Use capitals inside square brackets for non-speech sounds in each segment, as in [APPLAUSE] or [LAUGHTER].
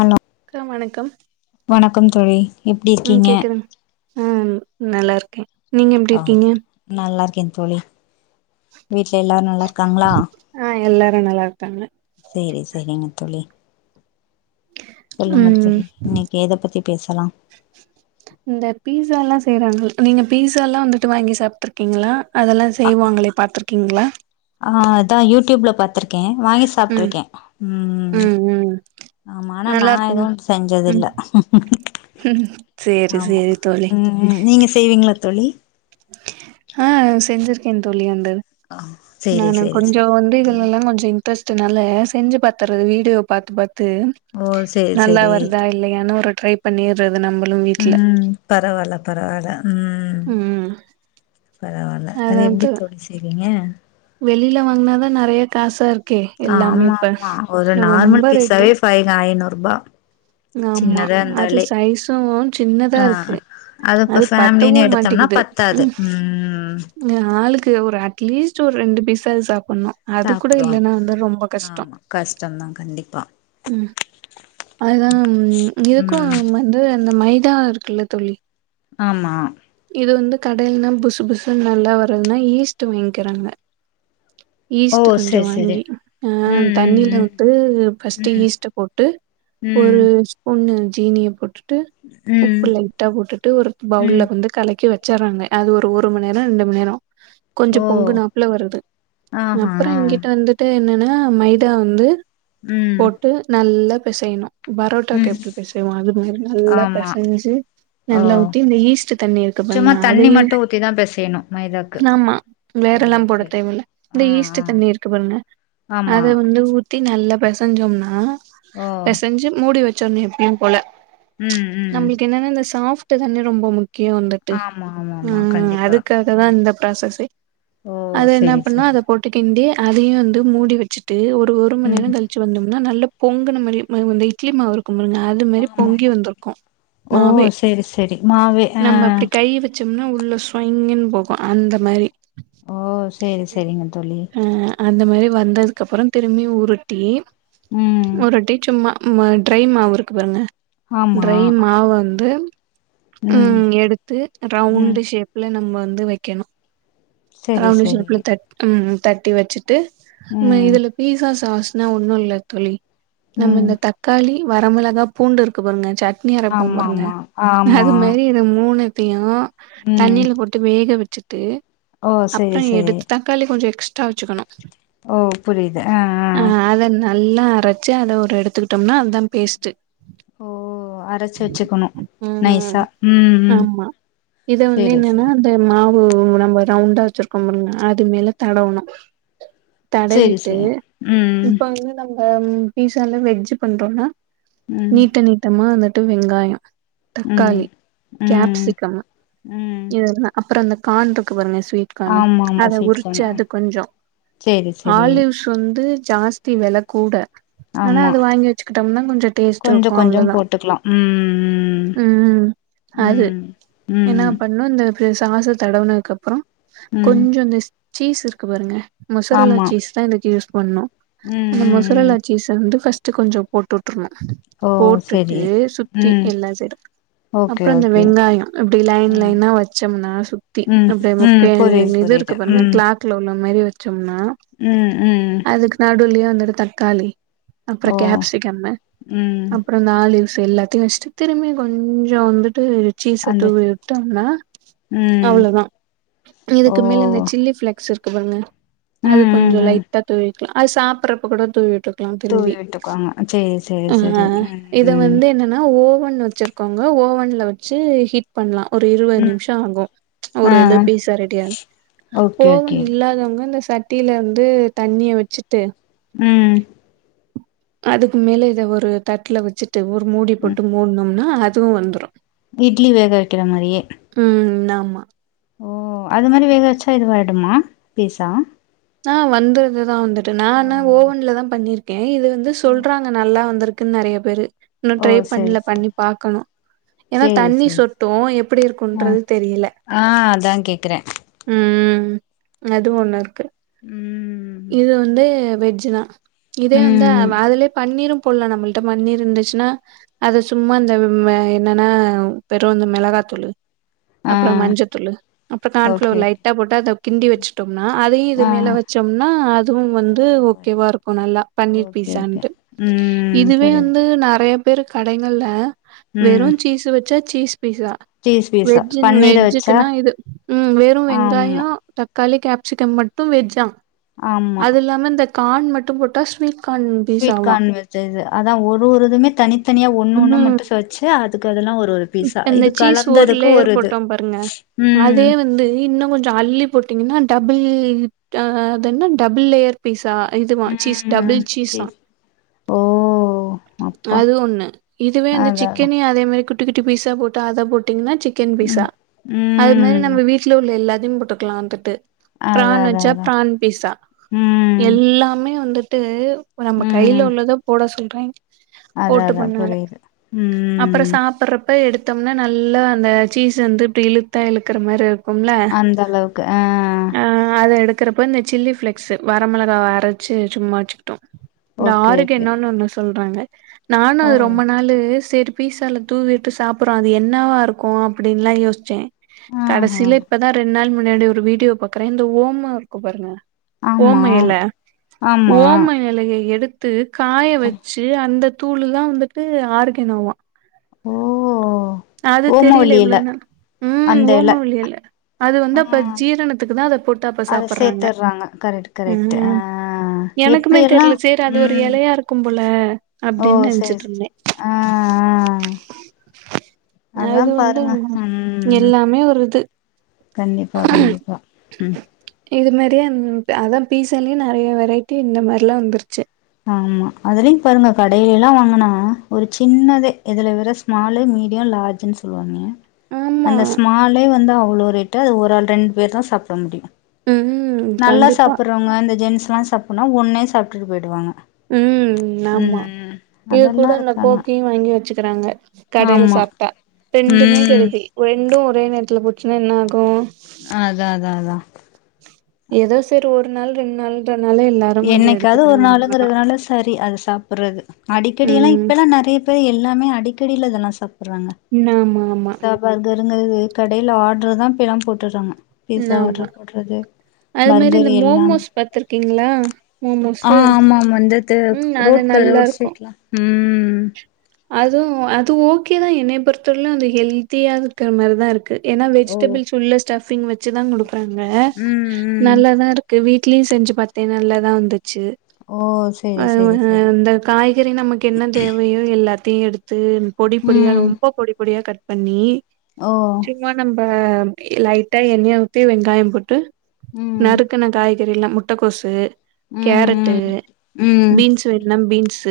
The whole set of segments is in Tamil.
அன்னா அக்கா வணக்கம் வணக்கம் தோழி எப்டி இருக்கீங்க ம் நல்லாருக்கே நீங்க எப்டி இருக்கீங்க க்கே தோழி வீட்ல எல்லாரு நல்லாருக்காங்ளா ஆ எல்லாரு நல்லா இருக்காங்க சேரி சேரிங்க தோழி சொல்லுங்க ம் தோழி இன்னக்கி எத பத்தி பேசலா செய்றாங்கள் நீங்க பீஸாலா வந்துட்டு வாங்கி சாப்ட்ருக்கீங்களா? அதெல்லா செய்வாங்களே பாத்துருக்கீங்ளா? பாத்துரு க்கே வாங்கி சாப்ட்ருக்கே ம் ம் ஆமா ஆனா நா நல்லா இருக்கும் எதுவுன் ம் செஞ்சதில்ல ம் சேரி ஆமா சேரி தோழி ம் ம் நீங்க செய்வீங்ளா தோழி ஹ செஞ்சிருக்கே தோழி அந்த சேரி நானு சேரி கொஞ்சொ சேரி வந்து இதுலல்லா கொஞ்ச இன் ட்ரெஸ்ட்டுனால செஞ்சு பாத்துரது வீடியோ பாத்து பாத் து ஓ சேரி நல்லா சேரி வருதா இல்லயானு ஒரு ட்ரை பண்ணிர்றது நம்மளு வீட்ல ம் பரவால்ல பரவால்ல ம் ம் பரவால்ல அது அதா எப்டி தோ தோழி செய்வீங்க வெளில வாங்னாதா நறைய காசா இருக் ஆமாமா ஒரு நார்மல் ரொம்ப ரேட்டு பீஸாவே ஃபைஹ ஐநூ றுபா ஆமா அது சைஸு சின்னதா ஆ இருக்கு இப்ப அது ஃபேமிலின்னு பத்தவும் எடுத்தோம்னா மாட்டிங்குது பத்தாது ம் ஆளுக்கு டு ஒரு அட்லீஸ்ட் ஒரு ரெண்டு பீசா சாப் பண்ணு அது கூட சாப்டுவாங்க இல்லைன்னா வந்து ரொம்ப கஷ்டோ ஆமா கஷ்டந்தா கண்டிப்பா ம் தம் இதுக்கு ம் வந்து அந்த மைதா இருக்குல்ல தோழி ஆமா இது வந்து கடைல்னா புஸ்சு புஸ்சுனு நல்லா வருதுன்னா ஈஸ்டு வாங்க்கறாங்க ஓ ஈஸ்ட்டு கொஞ்சோ செரி செரி வாங்கி அ தண்ணியில ம் உட்டு ஃபஸ்ட்டு ம் ம் ஈஸ்ட்ட போட்டு ம் ஒரு ஸ்பூன்னு ஜீனிய போட்று ம் ம் உப்பு லைட்டா போட்டுட்டு ஒரு ம் பவுல்ல வந்து கலக்கி வெச் வெச்சர்றாங்க அது ஒரு ஒரு மண் நேரோ ரெண்டு மண் நேரோ கொஞ்ச ஓ பொங்கு நாப்புல வருது ஆஹா அப்புறோ எங்கிட்ட வந்துட்டு என்னன்னா மைதா வந்து ம் போட்டு நல்லப் இப்ப செய்ணு பரோட்டாக்கு ம் எப்டி பேசைவோ அது மாரி நல்லா ஆமா பெசஞ்சு ஓ நல்லா ஊத்தி இந்த ஈஸ்ட்டு தண்ணி இருக்கு சும்மா பண்ண தண்ணி அதையு மட்டு ஊத்திதா பெசையணு மைதாக்கு நாம்மா ஓ வேற எல்லாம் போட செரி செரி தேவல்ல இந்த ஆ ஈஸ்ட்டு ஆ தண்ணி இருக்கு பாருங்க ஆமா அத வந்து ஊத் தி நல்லா பெசஞ்சோம்னா ஓ பொசஞ்சு மூடி வெச் சொன்னு எப்யும் போல ம் ம் நம்ளுக்கு என்னன்னா இந்த ஸ்சாஃப் த்து தான ரொம்பமு கே வந்துட்டு ஆமா ஆமா ஆமா ம் கண்டிப்பா அதுக்காகதா ம் இந்த ஃப்ராசஸ்சே ஓ அது என்ன செரி பன்னா செரி அத போட்டுக்கிண்டி அதையு வந்து மூடி வெச்சுட்டு வந்து ஒரு ஒரு மண் ம் நேரோங் கழிச்சு வந்தம் ன நல்லா பொங்குனும் இல் வந்து இட்லி மாவுருக் குமுங்களங்க அது மாரி ஆமா பொங்கி வந்துருக்கு ஓ மாவே செரி செரி மாவே ஆ நம்ம அப்படி கை வெச்சு ன்னா உள்ள சொயிங்கன் போகு அந்த மாரி ஓஸ் சேரி சேரிங்க தோழி அந்த மாரி வந்ததுக்கப்புறோ திரும்பி உருட்டி ம் உருட்டி சும்மா மா டரை மாவுருக்கு பாருங்க ஆமா ட்ரை மாவு வந்து உ ம் எடுத்து ரவுண்டு ஷேப்ல நம்ம வந்து வக்கணு சரி சரிங்க உ உ தட்டி வச்சு ட்டு நம்ம இதுல பீசா சாஸ் ஏனா ஒன்னு இல்ல தோழி நம்ம ம் இந்த தக்காளி வரமெளகா பூண்டு இருக்கு பாருங்க சட்னி அரப்போ ஆமா பாருங்க ஆமா ஆமா அது மாரி இது மூணு பியு ம் தண்ணில போட்டு வேக வெச் சிட்டு ஓ செரி செரி தக்காளி கொஞ்சோ எக்ஸ்ட்ரா வச்சுணு ஓ புரியுது ஆ ஆ அத நல்லா அரைச்சி அத ஒரு எடுத்துக்கிட்டோம்னா அத்தா பேஸ்ட்டு ஓ அரைச்சு வச்சுக்கணு ம். நைசா உ உ ஆமா. செரி உ உ நம்ம ரவுண்டா வச்சிருக்கோ பாருங்க இதுமேல தடவணு சேரி தடவிட்டு சேரி ம் இப்ப வந்து நம் ஆ பீஸால வெஜ்ஜு பண்றோணா ம் நீட்ட நீட்டமா அந்த ட்டு வெங்காயோ ம் தக்காளி ம் கேப்சிக்கம் ம் இதுலா அப்றோ அந் கான்ருக்கு பாருங்க ஸ்வீட் கானு ஆமா ஆமா அத ஸ்வீட் உரிச்சு கார்ன் அது கொஞ்சோ சேரி சேரி ஆலிவ்ஸ் வந்து ஜாஸ்தி வெல கூட ஆனா ஆமா அது வாங்கி வச்சுக்கிட்டோம்னா கொஞ்சோ டேஸ்ட் கொஞ்சோ இருக்கு கொஞ்சோ அவ்ளதா போட்டுக்கலா ம் உ அது ம் என்ன ம் பண்ணு இந்த இ சாஸ தடவுனதுக்கப்றோ ம் சீஸ் இருக்கு பாருங்க ஆமா மொசுரல்லாச் சீஸ்தா எனக்கிஸ் ஒண்ணு ம் அந்த ம் ம் மொசுரல்லாச்சீஸ் வந்து ஃப்ஸ் ட்டு கொஞ்சோ போட்டு உட்டுருணு ஓ போட்டுட்டு செரி சுத்தி ம் எல்லா சேந்து ஓகே அப்புறோ இந்த ஓகே வெங்காயோ இப்டி லைன் ம் லைனா வெச்சோம்னா சுத்தி ம் அப்டியே ம் முக்கே புரியுது புரியுது இதுருக் பாருங்க ம் கிளாக்ல உள் இந்த மாரி வெச்சு ம்னா ம் ம் அதுக்கு நடுள்ளியா ஒரு தக்காளி அப்புறோ ஓ கேப்சிகம்மு ம் அப்புறோ நாலு எல்லாத்தையு வெச்சுட்டு திரும்பி கொஞ்சோ வந்துட் டு சீஸ்ய அந்த தூவி விட்டோம்னா ம் அவ்வளோதா ஓ இதுக்கு மேல இந்த ஃப்ளெக்ஸ் இருக்கு பாருங்க அது ம் ம் கொஞ்சோ ம் லைட்டா தூவி அது சாப்புறப்ப கூட தூவி விட்டுக் க்குளா தூவி திரும்பி விட்டுக்குவாங்க சேரி சேரி அ சேரி இத ம் வந்து என்னன்னா ஓவன் ஓவன் வெச்சுருக்கோங்க ஓவன்ல வெச்சு ஹீட் பண்லா ஒரு இருவது ம் நிம்ஷோ ஆகு ஆ ஒரு இது பீஸா ரெடி ஆகு ஓகே கோவோ ஓகே இல்லாதவங் இந்த சட்டில வந்து தண்ணிய வெச்சுட்டு ம் அதுக்கு மேல இத ஒரு தட்ல வெச்சுட் டு ஒரு ம் மூடிப்போட்டு மூன்னும் னா அதுவு வந்துரு இட்லி வேக வெக்கிற மாரியே ம் ஆமா ஓ அது மாரி வேக வெச்சா இது ஆயிடுமா பீசா ஆ வந்துருதுதா வந்துர் டு நானா ஓவன்லதா பண்ணிருக் ஏய் இது வந்து ஓ சொல்றாங்க நல்லா வந்துருக் இதுக்குன் நறைய பேரு இன்னு ஓ ட்ரை சேரி பண்ல பண்ணி சேரி பாக்கணு ஏன்னா சேரி தண்ணி சேரி சொட்டு எப்படி ஆ இருக்கும்ன்றது தெரியில ஆ அதா கேக்குறே ம் ம் அது ஒண்ணு இருக்கு ம் இது வந்து வெஜினா இதே வந்து ம் அதுலயே பண்ணிரும் போல்ல நம்மள்ட்ட மண்ணிர் இருந்துச்சுன்னா அத சும்மா அந்த என்னன்னா பெரு அந்த மிளகாத்தூளு ஆ அப்ற மஞ்சத்தூளு அப்ட கான்ஃப்ளோ ஓகே ஓகே லைட்டா போட்ட அத கிண்டி வச்சுட்டோம்னா அதையு இது ஆ மேல வச்சு டம்னா அதுவு வந்து ஓகேவா இருக்கு நல்லா பன்னீர் ஓகே ஓகே பீசான்ட்டு ம் இதுவே வந்து புரியுது நெறைய பேறு கடைகள்ள வேற ம் சீஸ வச் சஅச்சீஸ் பீசா சீஸ் பீஸா வெஜ் பன்னீர வச்சா வெஜ்ஜுக்குன்னா இது ம் வெறு ஆமா வெங்காயம் தக் களி கேப்சிகம் மட்டு வெஜ்ஜா ஆமா அது இல்லாம இந்த கான் மட்டு போட்டா ஸ்வீட் கார்ன் ஸ்வீட் பீஸாவாம் கார்ன் வ இது அதா ஒரு ஒருதுமே தனித்தனியா ஒண்ணு ஒண்ணு மட்டு ஸ்வச்சு இருக்குதுல்லா ஒரு ஒரு பீஸா அந்த இது சீஸ் ஒரு கலந்ததுக்கு லேயர் இது போட்டோ பாருங்க ம் அதே வந்து இன்னு கொஞ்ச அள்ளி போட்டீங்கன்னா டபுள் அஹ அதென்ன டபுள் லேயர் பீஸ் அ இதுவ சீஸ் டபுள் ம் சீஸா சேரி ஓ அப்பா அது ஒண்ணு இதுவே வந்து அதா அதா சிக்கன அதே மாரி குட் குட்டி குட்டி பீஸா போட்ட அத போட்டிங்கன்னா சிக் கன் பீஸா ம் அது மாரி ம் நம்ம வீட்ல உள்ள எல்லா யும் போட்டுக்கலாந்தட்டு அதா ப்ரான் அதா வச்சா அதா ப்ரான் பீஸா ம் எல்லாமே வந்து ட்டு இப்ப நம்ம கையில உள்ளத போட சொல் ரைட் அதாதா புரியுது ம் அப்பே எடுத்தம்னா நல்லா அந்த சீஸ் வந்து இப்டி இலுத்தா இலுக்கற மாரி இரு ஒம்ல அந்த அளவுக்கு ஆ ஆ அத எடு இருக்கிறப்ப இந்த சில்லி ஃளேக்ஸ் வரமிளகா வ அரச்சி சும்மாச்சு ஓகே நாருக்கு ஓகே என்னன்னு ஒன்னு சொல் வாங்க நானு ஓ அது ரொம்ப நாளு திருப்பீ சல்லு தூவிட்டு சாப்றோ அது என்னவா இருக்கோ அப்டின்லா யோஸ்ச்சே ஆஹா கடைசியல இப்பதா ரெண்டு நாள் மு முன்னாடி ஒரு வீடியோ பாக்கறேன் இந்த ஓம்மோ இருக்கு பாருங்க ஆமா ஓமயல ஆமா ஓமயலையை எடுத் த்து காய வச்சு அந்த தூளுதா வந்துட்டு ஆறிக்கே நோவ்வா ஓ அது தெரியல ஓமவல்லி எல இவ்ளேன்னு ம் அந்த எல ஓம்மவல்லியல அது வந்து ஆ அப்ப ஜீரணத்துக்கு தா அத போட்டு அப்ப அத சாப்றாங்க சேத்துர்றாங்க கரெக்ட் கரெக்ட் ஆ ம் எனக்குமே எப்டியெல்லா தெர்ல செரி அது ஒரு ம் யலையா இருக்கும் போல ஓ அப்டின்னு சரி நெனச்சிட்டு ச இருந்தே ஆ ஆ அதா அது வந்து பாருங்க ம் ம் எல்லாமே ஒரு இது கண்டிப்பா கண்டிப்பா ம் இது மாரி என்ப அதா பீஸாலே நெறைய வெரைட்டி இந்த மாரிலா வந்துருச்சி ஆம்மா அதுலயு பாருங்க கடையிலல்லா வாங்கனா ஒரு சின்னதே இதுல வெற ஸ்மாலு மீடிய லார்ஜ்ன் சொல்லுவாங்க ஆமா அந்த ஸ்மாலே வந்து அவ்ளோ போயிட்டு அது ஒரு ஆள் ரெண்டு பேர் தா சாப்பட முடியும் ம் நல்லா கண்டிப்பா சாப்புறவங்க இந்த ஜென்ஸ் ல்லா சாப்புன்னா ஒண்ணே சாப்ட்டுடு போயிடுவாங்க ம் ஆமா ம் இது அதெல்லா கூட அந்த இருக்கு ஆனா கோக்கையு வாங்கி வச்சுக்கறாங்க கடையல ஆமா சாப்ட்டா ரெண்டுமே ம் கெடுதி ரெண்டு ஓ ஒரே நேரத்துல போச்சுன்னா என்ன ஆகும் அதா அதா அதா ஏதோ செரி ஒர் ஒர் நாள் ரெண் நாள் என்னைக்காது ஒரு நாளுங்கறதுனால செரி அத சாப்புறது அடிக்கடி எல்லா ம் இப்ப எல்லா நெறைய பேர் எல்லாமே அடிக்கடியல இதெல்லா சாப்புறாங்க ஆமா ஆமா பீசா பர்கருங்கறது கடையில ஆர்டர் தா இப்ப எல்லா போட்டுறாங்க ம் ஆமா அது மாரி பர்கர் இந்த எல்லாமே மோமோஸ் பாத்துருக்கீங்களா ஆ மோமோஸு ஆமா ஆமா இந்த தே ம் அது ரோட் கட ஒரு நல்லாருக்கு ஸ்ட்ரீட் ம் ம் அதுவு அது ஓகே தா என்னைய பொறுத்தவர்ல அந்த ஹெல்தியா இருக்கற மாரிதா இருக் கு ஏன்னா ஓ வெஜிடபிள்ஸ் உள்ள ஸ்டஃபிங் வச் ச்சிதா குடுக் அப்புறங்க ம் ம் நல்லாதா இருக்கு வீட் இட்லி செஞ்சி பாத்தே நல்லாதா வந்து ச்சி ஓ சேரி ஆ சேரி சேரி இந்த காய்கறி நமக்கு என்ன தேவையோ எல்லா த்தையு எடுத்து பொடி பொடியா ம் ரொம்ப பொடி பொடியா கட் பண்ணி ஓ சும்மா நம்ப ஆ லைட்டா எண்ணெய்ய ஊத்தி வெங்காயம் போட்டு ம் நறுக்கன காய் தெரில்னா முட்டக்கோசு ம் கேரட்டு ம் ம் பீன்ஸ் வெட்னா பீன்ஸ்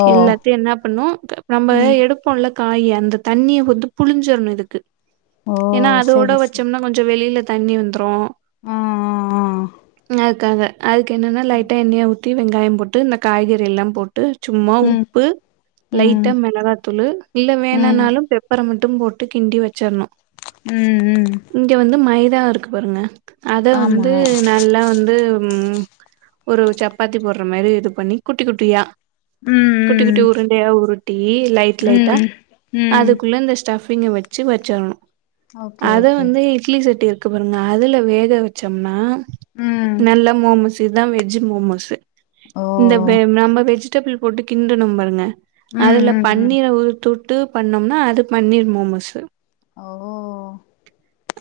ஓ எல்லாத்தையு என்ன பண்ணோ நம்ப ம் எடுப்போ இல்ல காய அந்த தண்ணிய வந்து புழிஞ்சொர்ணோ இதுக்கு ஓ ஏன்னா அதோட சேரி சேரி வச்சோம்னா கொஞ்ச வெளில தண்ணி வந்துரும் ஆ ஆ ஆ ம் அதுக்காக அதுக்கு என்னன்னா லைட்ட எண்ணைய ஊத் ட்டு வெங்காயோ போட்டு இந்த காய்கறி எல்லா போட்டு ட்டு சும்மா ம் உப்பு ம் லைட்டா மெளகா தூளு இல்ல ம் வேணுனாலு பெப்பர் அ மட்டு போட்டு கிண்டி வச்சிர்ணு உ உ தா இருக்கு பாருங்க அத வந்து நல்லா வந்து உ ஒரு சப்பாத்தி போடுற மாரி இது பண்ணி குட்டி குட்டியா குட்டி குட்டி ம் உருன் உருட்டி டி லைட் ம் லைட்டா ம் ம் அதுக்குள்ள இந்த ஸ்டஃப் ஃபிங்க வச்சு வச்சிர்ணு ஓகே அத ஓகே வந்து இட்லி சட்டி இருக் க்கு பாருங்க அதில வேக வச்சோம்னா ம் நல்ல மோமசு இத்தா வெஜ்ஜு மோமோஸ் ஓ இந்த வேம் நம்ம வெஜ் ஸ்டபிள் போட்டு கிண்டனு பாருங்க ம் அதுல ம் ம் பண்ணிற ஒரு தொட் டு பண்ணோம்னா அது பன்னீர் மாோமோஸ் ஓ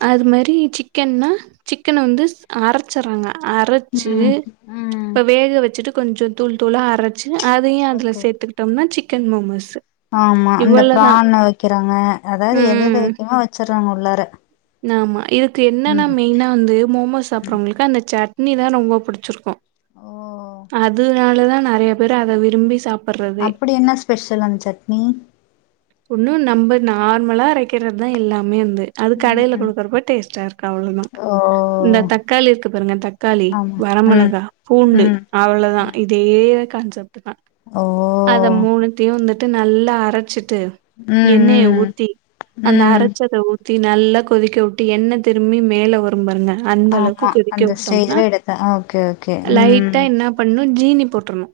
அது மாரி சிக்கன்ன்னா சிக்கன் வந்து அரைச்சறாங்க அரைச்சு ம் ம் இப்ப வேக வச்சுட்டு கொஞ்சம் தூள் தூளா அரைச்சு அதையு அதுல ஓகே ஓகே சேர்த்துட்டோம்னா சிக் சிக்கன் மோமோஸு ஆமா அந்த இவ்வளதா ப்ராணை வைக்கிறாங்க அதாவது எததை ம் வைக்கமோ வச்சு [UNINTELLIGIBLE] உள்ளார ஆமா இதுக் என்னென்னா ம் மெயினா வந்து மோமோ சாப்பிட்றவங்களுக்கு அந்த சாட் இனி தா ரொம்ப புடிச்சிருக்கு ஓ அது அதனால த நறைய பேர் அத விரும்பி சாப் அப்புடி என்ன ஸ்பெஷல் அந் சட்னி உன்னு நம்ம நார்மலா அரைகிறது தா எல்லாமே வந்து அது கடைல ம் கொடுகறப்ப டேஸ்டா இருக்கு அவ்ளோதா ஓ இந்த தக்காளி இருக்கு பாருங்க தக்காளி ஆமா ம் வரமிளகா பூண்டு ம் அவ்வளவுதா இதே காஞ்சப் அ ஓ அத மூணுதீயு வந்துட் இது நல்லா அரச்சிட்டு ம் எண்ணைய ம் ஊத்தி அந்த ம் அரச்சத ஊத்தி ஊத்தி நல்லா கொதிக்க வுட்டு எண்ண திரும்பி மேல வரு பருங்க ஆமா அந்த ஸ்டேர எடுத்தே ஓகே ஓகே ம் ப ஜீனி போட்டுரணு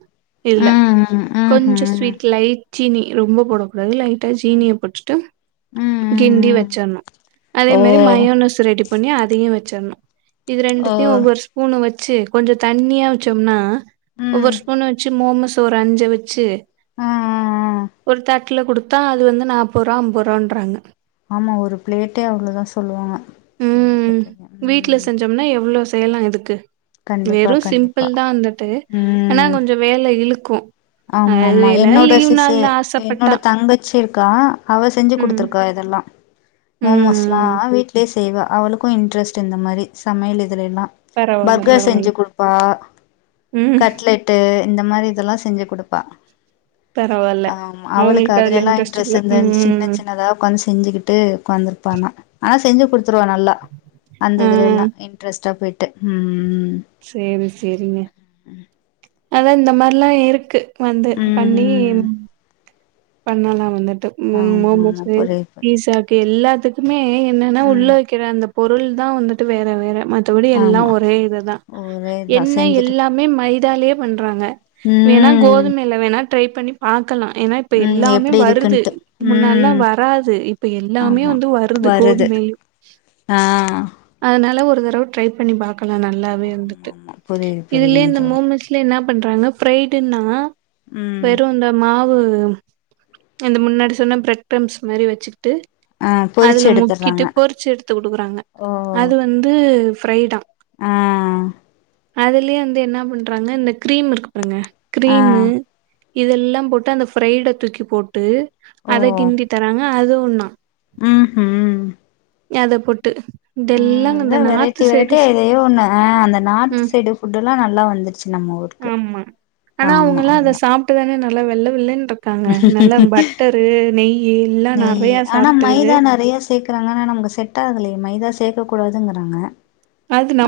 இல்ல ம் ம் கொஞ்ச ம்ஹும் ம் ஸ்வீட் லைட் சீனி ரொம்ப போடகூடாது லை ட்டு ம் ஜீனிய பேட்டுட்டு ம் கிண்டி ம் வச்சினு அதே ஓ மரி மயோனஸ் ரெடி பொண்ணி அதியு வச்சரனு இது ஓ ரெண்டுத்தியு ஒவ்வொரு ஸ்பூன் வச் ச்சி கொஞ்ச தண்ணியா வச்சோம்னா ம் ஒவ்வொரு ஸ்பூன் வச்சு மோமஸ் தொற அஞ்ச வச்சி ஆ ஆ ஆ ஒரு தட் க்ல குடு த்தா அது வந்து நாப்பருவா அம்பருவான்றாங்க ஆமா ஒரு பிளேட்டே அவ்ளதா சொல்லுவாங்க ம் கேள்விபட்ருக்கே ம் பே எல்லா எதுக்கு கண்டிப்பா வெறு சிம்பிள் கண்டிப்பா தா வந்துட்டு ஆனா கொஞ்சொ வேல இழுக்கு அது ஆமாமா எல்லா என்னோட லீவ் சிசு நாள்ல என்னோட ஆசப்பட்டா தங்கச்சி கா அவ செஞ்சு ம் குடுத்துருக்கா இதெல்லா மோமோஸ்லா ம் வீட்லயே செய்வா அவளுக்கு இன்ட்ரெஸ்ட் இந்த மாரி சமயல் இதுலெல்லா பரவால்ல பர்கர் பரவால்ல செஞ்சு குடுப்பா ம் கட்லெட்டு இந்த மாரி இதெல்லா செஞ்சு குடுப்பா பரவால்ல ஆமா அவளுக்கு அவங்களுக்கு அதுல அதுலெல்லா இன்ட்ரெஸ்ட் இன்ரெஸ் போல இந்த சின்ன ம் சின்னதா உக்காந்து செஞ்சுகிட்டு உக்காந்துருப்பானா ஆனா செஞ்சு த்துருவ நல்லா ஆ அந்ததுலெல்லா இன்ட்ரெஸ்ட்டா போயி ட்டு ம் ம் சேரி சேரிங்க அதா இந்த மார்லா இருக்கு வந்து ம் பண்ணி ம் பண்ணலா வந்து ட்டு மொ ஆமா ஆமா புரியுது மோமோஸு புரியுது பீஸா எல்லாத்துக்குமே என்னன்னா உள்ள ம் வக்கிற அந்த பொருள் தா வந்துட்டு வேற வேற மத்தபடி எல்லா ஆமா ஒரே இதுதா ஒரே இதா என்ன செஞ்சுட்டு எல்லாமே மைதாலெயே பண்றாங்க வேணா ம் கோதுமைல வேணா ட்ரை பண்ணி பாக்கலா ஏனா இப்ப ம் எல்லாமே எப்டி வருது இருக்குன்ட்டு முன்னால்லா ம் வராது இப்ப எல்லாமே ஆமா வந்து வருது கோதுமைலு ஆ அதுனால ஒ ரு தடவ ட்ரை பண்ணி பாக் கலா நல்லாவே வந்துட்டு ஆமா புரியுது இதுலே புரியுதுங்க இந்த தோழி மோமோஸ்லெ என்ன பண்றாங்னா ஃப்ரைடுன்னா ம் வெறு இந்த மாவு தா அந்த முன்னாடி சொன்ன பிரட்க்ரம்ஸ் மாரி வச்சுக்கிட்டு ஆ பொரிச்சு அதுல எடுத்துர்றாங்க முக்கிட்டு பொறுச்சு எடுத்து குடுக்குறாங்க ஓ அது வந்து ஃப்ரைதா ஆ அதுலயே வந்து என்ன பண்றாங்க இந்த கிரீம் இருக்குப் பாருங்க கிரீமு ஆ இதெல்லாம் போட்டு அந்த ஃப்ரைடு தூக்கி போட்டு ஓ அத கிண்டி தராங்க அதுவு ஒண்ணா ம் ம் எது புட் ம் இதா வெரைட்டி வெரைட்டி சைடு ஸ் எதையோ ஒண்ண ஆ அந்த நார்த்து ம் சைடு ஃபுட்டு எல்லா நல்லா வந்துருச்சு நம்ம ஊருக்கு ஆமா. ஆமா அதுதா வெள்ள வெள்ள வெள்ளன் இருக்காங்க நல்லா பட்டரு நெய்யு எல்லா நெய் நறைய ஆனா சாப்புட்டு மைதா நெறைய சேக்குறாங்க ஆன்னா நமக்கு செட்டாகுலையே மைதா சேக்க கூடாதுங்குறாங்க அது நம்